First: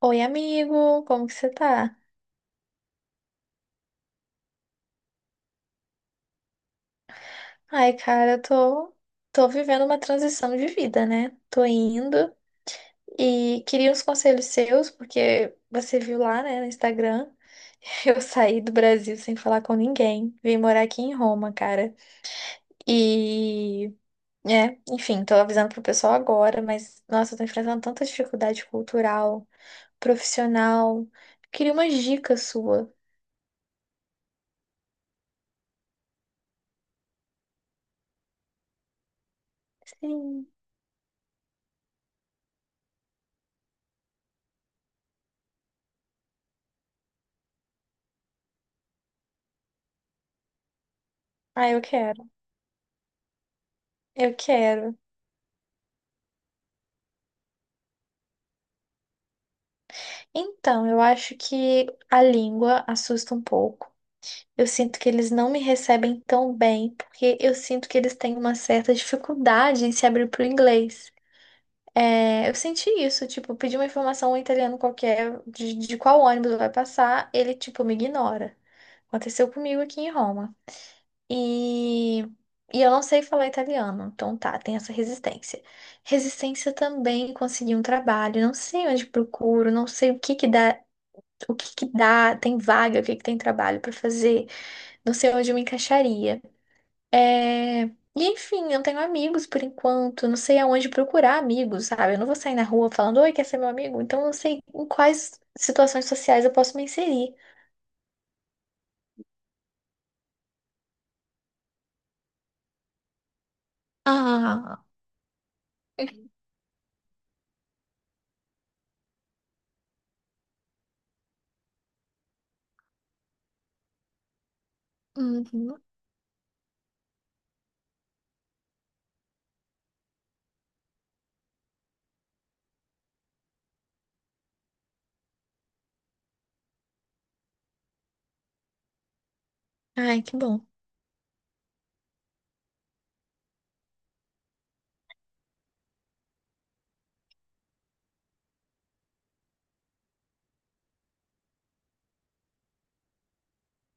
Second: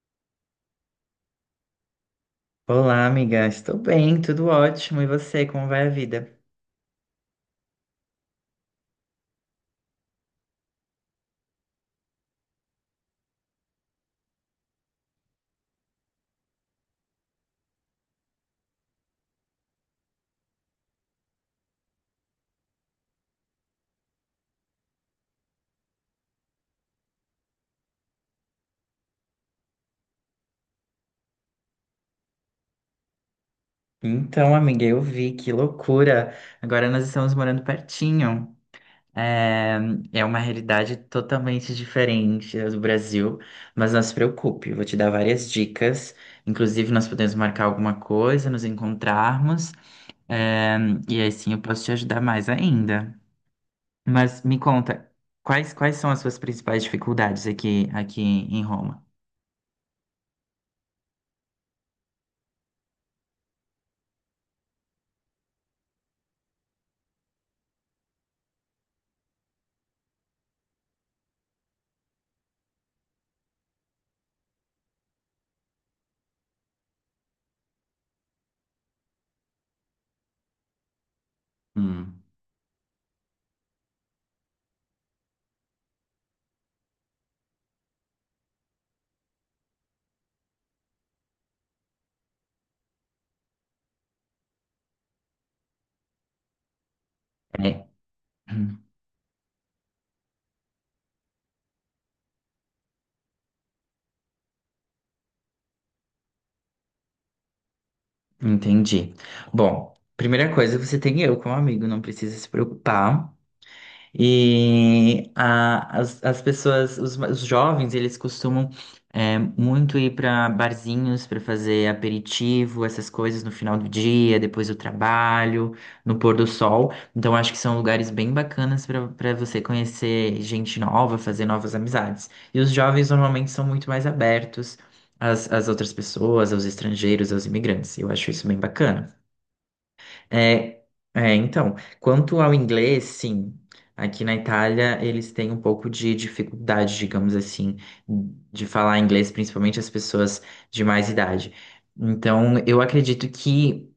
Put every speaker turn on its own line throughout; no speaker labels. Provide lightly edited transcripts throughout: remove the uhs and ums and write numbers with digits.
Oi, amigo, como que você tá?
Olá, amiga. Estou bem, tudo ótimo. E você, como vai a vida?
Ai, cara, eu tô vivendo uma transição de vida, né? Tô indo e queria uns conselhos seus, porque você viu lá, né, no Instagram, eu saí do Brasil sem falar com ninguém. Vim morar aqui em Roma, cara. E, enfim, tô avisando pro pessoal agora, mas, nossa, eu tô enfrentando tanta dificuldade cultural, profissional. Queria umas dicas sua.
Então, amiga, eu vi, que loucura. Agora nós estamos morando pertinho. É. É uma
Sim.
realidade totalmente diferente da do Brasil, mas não se preocupe, eu vou te dar várias dicas. Inclusive, nós podemos marcar alguma coisa, nos encontrarmos, é, e aí sim eu
Ah, eu
posso te ajudar
quero.
mais ainda.
Eu
Mas me
quero.
conta, quais são as suas principais dificuldades aqui em Roma?
Então, eu acho que a língua assusta um pouco. Eu sinto que eles não me recebem tão bem, porque eu sinto que eles têm uma certa dificuldade em se abrir para o inglês. É, eu senti isso, tipo, pedi uma informação a um italiano qualquer de qual ônibus vai passar, ele, tipo, me ignora. Aconteceu comigo aqui em Roma.
Hum.
E, e eu não sei falar italiano, então tá, tem essa resistência. Resistência também em conseguir um trabalho, não sei onde procuro, não sei o que que dá, tem vaga, o que que tem trabalho para fazer, não sei onde eu me encaixaria. É,
É.
E enfim, não tenho amigos por enquanto, não sei aonde procurar amigos, sabe? Eu não vou sair na rua falando, oi, quer ser meu amigo? Então eu não sei em quais situações sociais eu posso me inserir.
Entendi. Bom, primeira coisa, você tem eu como amigo, não precisa se preocupar.
Ah,
E as pessoas, os jovens, eles costumam muito ir para barzinhos para fazer aperitivo, essas coisas no final do dia, depois do trabalho,
uhum.
no pôr do sol. Então, acho que são lugares bem bacanas para você conhecer gente nova, fazer novas amizades. E os jovens normalmente são muito mais abertos às outras pessoas, aos estrangeiros, aos imigrantes. Eu acho isso bem bacana.
Ai, que bom.
É, então, quanto ao inglês, sim, aqui na Itália eles têm um pouco de dificuldade, digamos assim, de falar inglês, principalmente as pessoas de mais idade. Então, eu acredito que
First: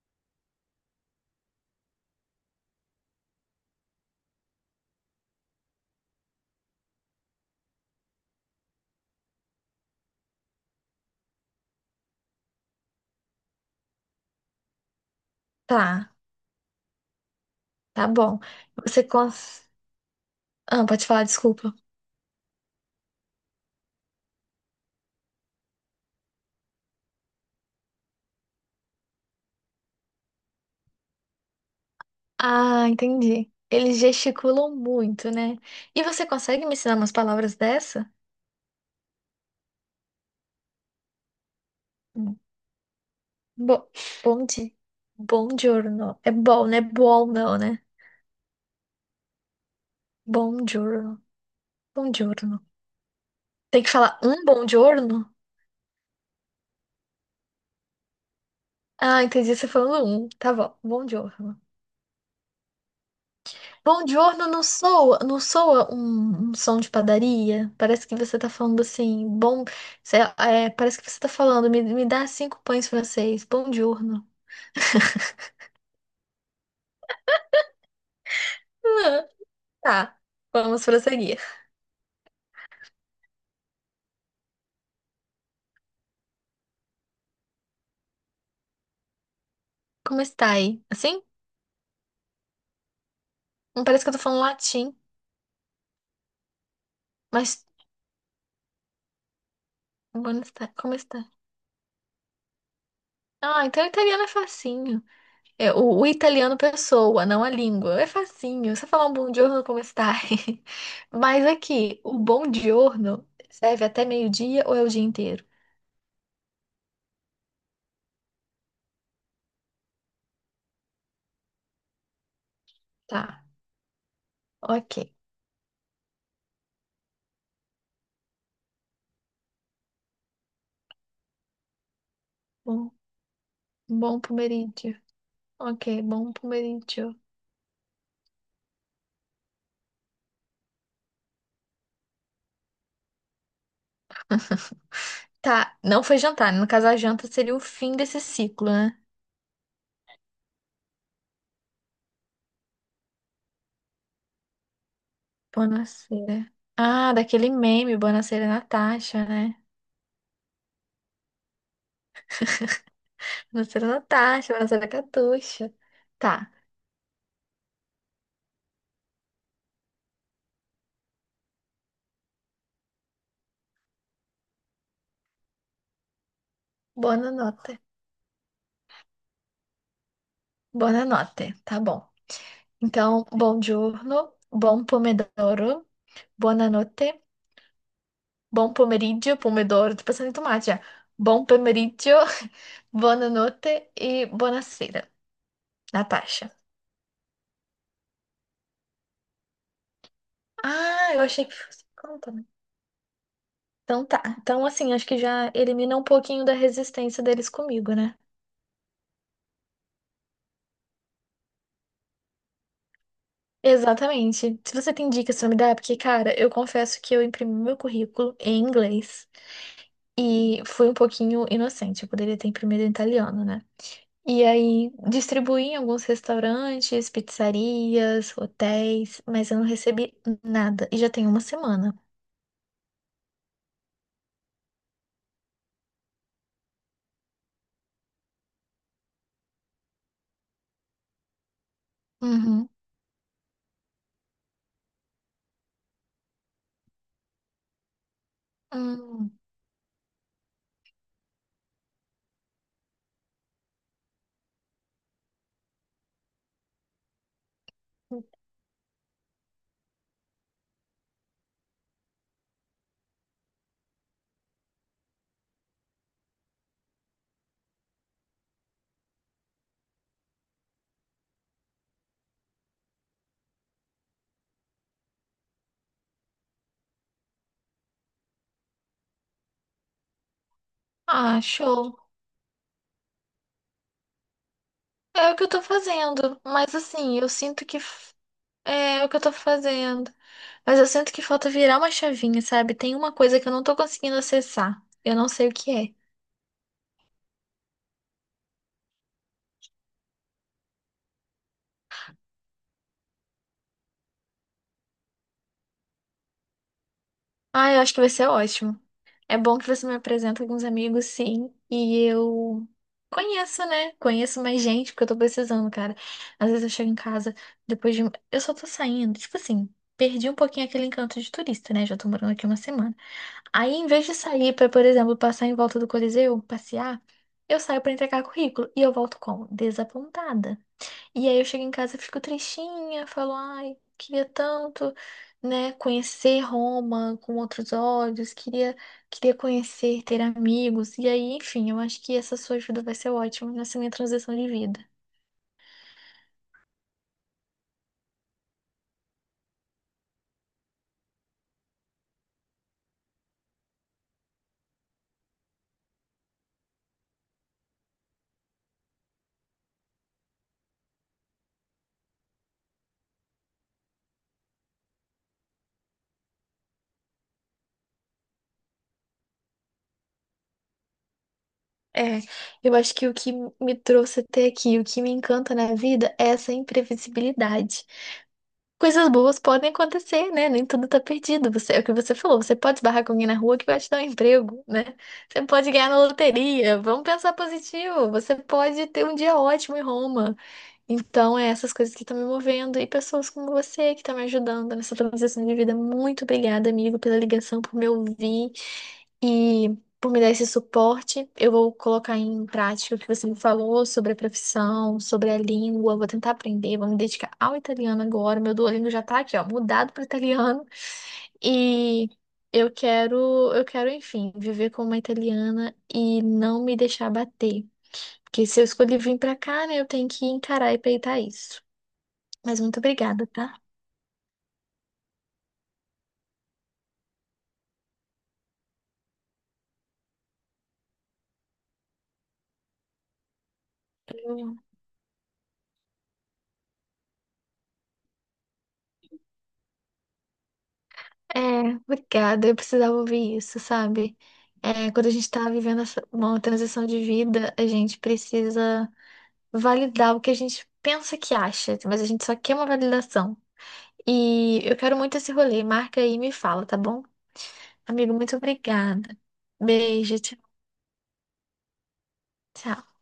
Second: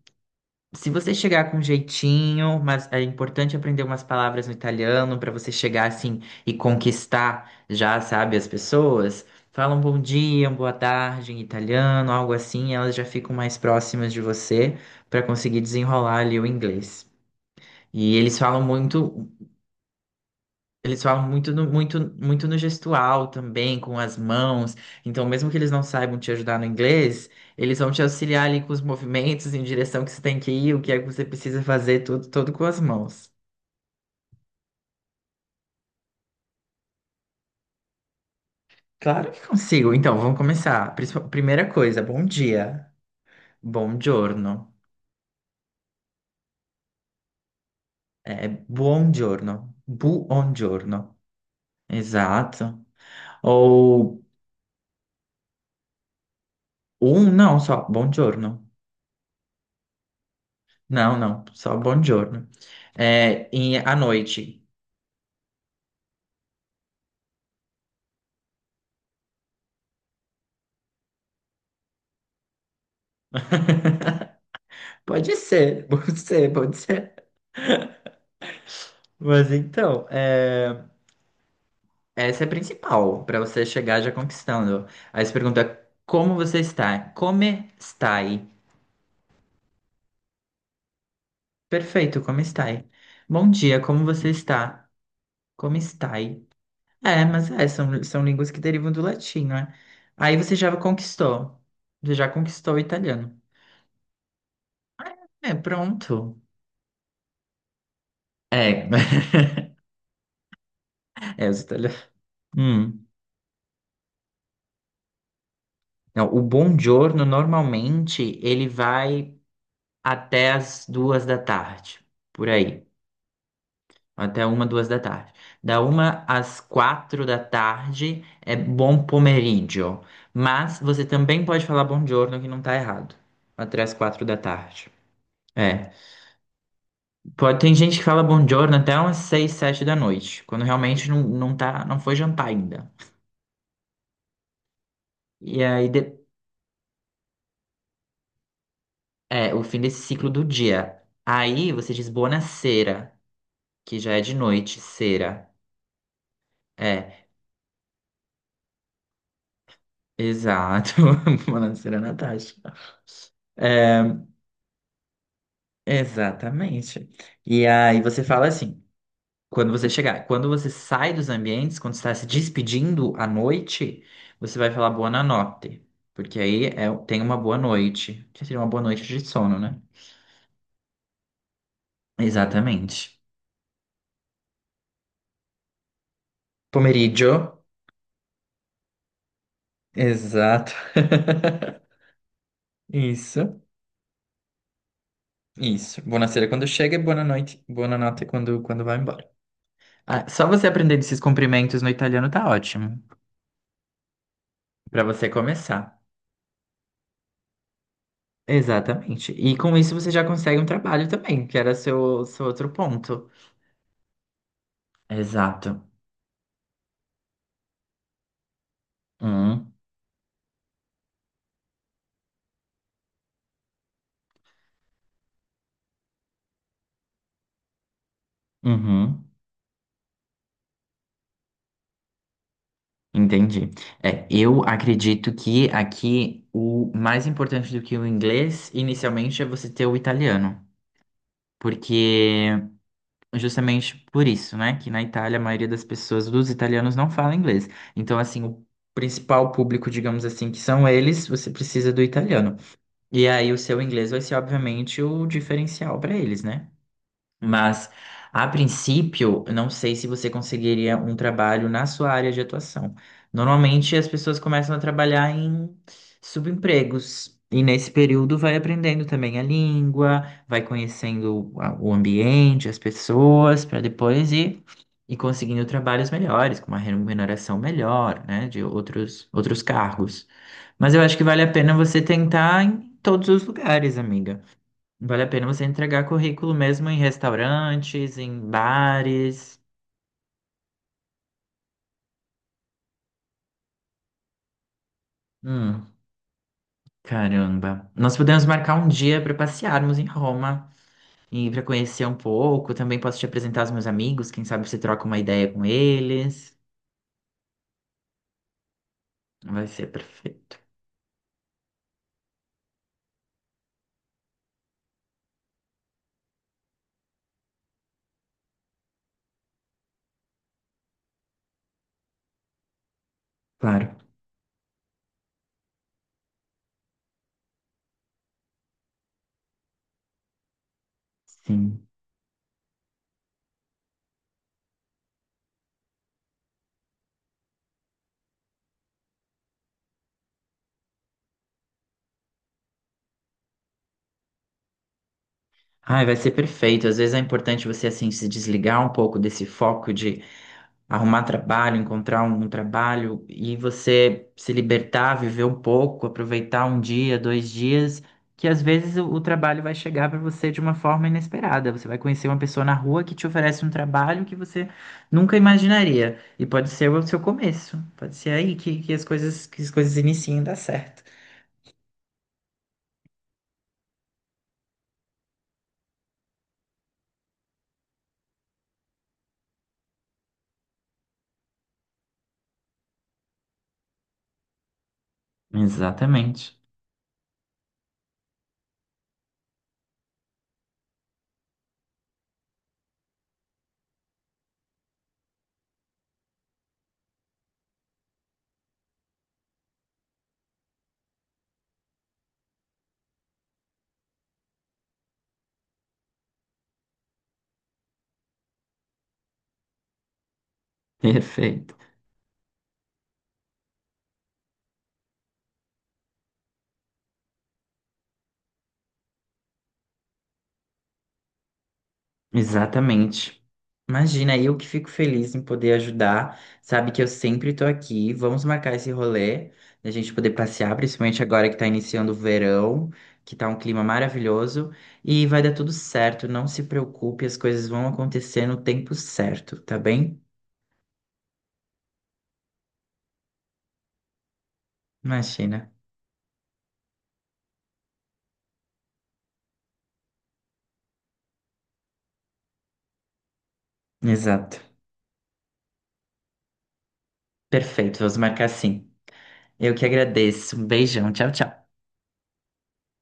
se você chegar com jeitinho, mas é importante aprender umas palavras no italiano para você chegar assim e conquistar já, sabe, as pessoas, falam um bom dia, uma boa tarde em italiano, algo assim, elas já ficam mais próximas de você para conseguir
Tá,
desenrolar ali o inglês.
tá
E eles
bom.
falam
Você
muito
cons... Ah,
eles
pode falar,
falam muito no,
desculpa.
muito no gestual também, com as mãos. Então, mesmo que eles não saibam te ajudar no inglês, eles vão te auxiliar ali com os movimentos, em direção que você tem que ir, o que é que você precisa fazer, tudo, tudo com as
Ah,
mãos.
entendi. Eles gesticulam muito, né? E você consegue me ensinar umas palavras dessa?
Claro que consigo. Então, vamos começar. Primeira coisa, bom dia.
Bo
Bom giorno.
Bonde? Buongiorno. É bom, né? Bom não, né?
É, buon giorno.
Buongiorno. Buongiorno.
Exato.
Tem que falar
Ou
um buongiorno?
não, só bom giorno.
Ah, entendi você falando um. Tá bom.
Não, não,
Buongiorno.
só bom giorno. À
Buongiorno não
noite.
soa, não soa um som de padaria? Parece que você tá falando assim, bom... parece que você tá falando, me dá cinco pães francês. Buongiorno.
Pode ser, pode ser, pode ser.
Ah,
Mas então,
tá. Vamos prosseguir.
essa é a principal, para você chegar já conquistando. Aí você pergunta, como você está? Come stai?
Como está aí? Assim?
Perfeito, como stai? Bom dia,
Não
como
parece que eu tô
você
falando
está?
latim,
Como stai? É, mas
mas...
são línguas que derivam do latim, né?
Como
Aí você
está?
já
Como.
conquistou. Você já conquistou o italiano.
Ah, então o italiano é facinho.
É,
É, o
pronto.
italiano pessoa, não a língua. É facinho. Você
É.
falar um bom giorno, é como está? Mas
É os
aqui,
italianos.
o bom
Hum.
giorno serve até meio-dia ou é o dia inteiro?
Não, o buongiorno normalmente ele vai até as 2 da tarde, por aí,
Tá,
até 1, 2 da
ok.
tarde. Da 1 às 4 da tarde é bom pomeriggio, mas você também pode falar buongiorno que não tá
Bom,
errado, até as
bom
4 da tarde.
pomeriggio.
É,
Ok, bom pomeriggio.
pode, tem gente que fala buongiorno até umas 6, 7 da noite, quando realmente não, não tá, não foi jantar ainda. E
Tá,
aí
não foi jantar, né? No caso, a janta seria o fim desse ciclo, né?
é o fim desse ciclo do dia. Aí você diz buonasera. Que já é de noite, cera.
Buonasera. Ah,
É,
daquele meme, Buonasera Natasha, né?
exato. Falando cera Natasha.
Buonasera
É,
Natasha, Buonasera Catuxa. Tá,
exatamente. E aí você fala assim, quando você chegar, quando você sai dos ambientes, quando você está se despedindo à noite, você vai falar boa notte, porque aí
boa
tem uma boa
nota.
noite, que seria uma boa noite de sono, né?
Buonanotte, tá bom.
Exatamente.
Então, bom giorno, bom pomodoro, buonanotte,
Pomeriggio.
bom pomeriggio, pomodoro, tô pensando em tomate
Exato.
já. Bom pomeriggio,
Isso,
buonanotte e buonasera,
isso. Boa sera
Natasha.
quando chega e boa noite quando vai embora. Ah, só você aprender
Ah,
esses
eu achei que
cumprimentos
fosse
no italiano
conta, né?
tá ótimo,
Então tá. Então, assim,
pra
acho que
você
já elimina
começar.
um pouquinho da resistência deles comigo, né?
Exatamente. E com isso você já consegue um trabalho também, que era seu, outro ponto.
Exatamente. Se você tem dicas pra me
Exato.
dar, é porque, cara, eu confesso que eu imprimi meu currículo em inglês
Hum,
e fui um pouquinho inocente. Eu poderia ter imprimido em italiano, né? E aí distribuí em alguns restaurantes, pizzarias, hotéis,
uhum,
mas eu não recebi nada. E já tem uma semana.
entendi. É, eu acredito que aqui o mais importante do que o inglês, inicialmente, é você ter o italiano. Porque
Uhum.
justamente por isso, né? Que na Itália a maioria das pessoas, dos italianos, não fala inglês. Então, assim, o
Hum.
principal público, digamos assim, que são eles, você precisa do italiano. E aí o seu inglês vai ser, obviamente, o diferencial para eles, né? Mas, a princípio, eu não sei se você conseguiria um trabalho na sua área de atuação. Normalmente, as pessoas começam a trabalhar em subempregos. E nesse período vai aprendendo também a língua, vai conhecendo o ambiente, as pessoas, para depois ir conseguindo trabalhos melhores, com uma remuneração melhor, né, de outros cargos. Mas eu acho que vale
Ah,
a pena você
show.
tentar em todos os lugares, amiga. Vale a
É o que
pena
eu tô
você entregar
fazendo.
currículo
Mas
mesmo em
assim, eu sinto que f-
restaurantes, em
é o que eu tô
bares.
fazendo. Mas eu sinto que falta virar uma chavinha, sabe? Tem uma coisa que eu não tô conseguindo acessar. Eu não sei o que
Hum,
é.
caramba. Nós podemos marcar um dia para passearmos em Roma e para conhecer um pouco. Também posso te apresentar os meus amigos, quem sabe você troca uma ideia com eles.
Ah, eu acho que vai ser ótimo. É bom que
Vai
você
ser
me apresenta
perfeito.
alguns amigos, sim, e eu conheço, né? Conheço mais gente, porque eu tô precisando, cara. Às vezes eu chego em casa, eu só tô saindo, tipo assim, perdi um pouquinho aquele encanto de turista, né? Já tô morando aqui uma semana. Aí, em
Claro,
vez de sair pra, por exemplo, passar em volta do Coliseu, passear, eu saio pra entregar currículo e eu volto como? Desapontada. E aí eu chego em
sim.
casa, fico tristinha, falo, ai, queria tanto, né, conhecer Roma com outros olhos, queria conhecer, ter amigos. E aí, enfim, eu acho que essa sua ajuda vai ser ótima nessa minha transição de vida.
Ai, vai ser perfeito. Às vezes é importante você assim se desligar um pouco desse foco de arrumar trabalho, encontrar um trabalho e você se libertar, viver um pouco, aproveitar um dia, dois dias, que às vezes o trabalho vai chegar para você de uma forma inesperada. Você vai conhecer uma pessoa na rua que te oferece um trabalho que você nunca imaginaria. E pode ser o seu começo, pode ser aí que as coisas iniciem a dar certo.
É, eu acho que o que me trouxe até aqui, o que me encanta na vida é essa imprevisibilidade. Coisas boas podem acontecer, né? Nem tudo tá perdido. Você, é o que você falou, você pode esbarrar com alguém na rua que vai te dar um emprego, né? Você pode ganhar na
Exatamente.
loteria. Vamos pensar positivo. Você pode ter um dia ótimo em Roma. Então, é essas coisas que estão me movendo e pessoas como você que estão me ajudando nessa transição de vida. Muito obrigada, amigo, pela ligação, por me ouvir e por me dar esse suporte. Eu vou colocar em prática o que você me falou sobre a profissão, sobre a língua. Vou tentar aprender, vou me dedicar ao italiano agora. Meu Duolingo já tá aqui, ó, mudado para italiano.
Perfeito.
E eu quero, eu quero, enfim, viver como uma italiana e não me deixar bater. Porque se eu escolhi vir pra cá, né, eu tenho que encarar e peitar isso. Mas muito obrigada,
Exatamente.
tá?
Imagina, eu que fico feliz em poder ajudar. Sabe que eu sempre tô aqui. Vamos marcar esse rolê, da gente poder passear, principalmente agora que tá iniciando o verão, que tá um clima
Eu.
maravilhoso. E vai dar tudo certo, não se preocupe, as coisas vão acontecer no tempo certo, tá bem?
É, obrigada. Eu precisava ouvir isso, sabe? É, quando a gente tá
Imagina.
vivendo uma transição de vida, a gente precisa validar o que a gente pensa que acha, mas a gente só quer uma validação.
Exato.
E eu quero muito esse rolê. Marca aí e me fala, tá bom?
Perfeito,
Amigo,
vamos
muito
marcar sim.
obrigada.
Eu que
Beijo, tchau,
agradeço. Um beijão, tchau, tchau.
tchau.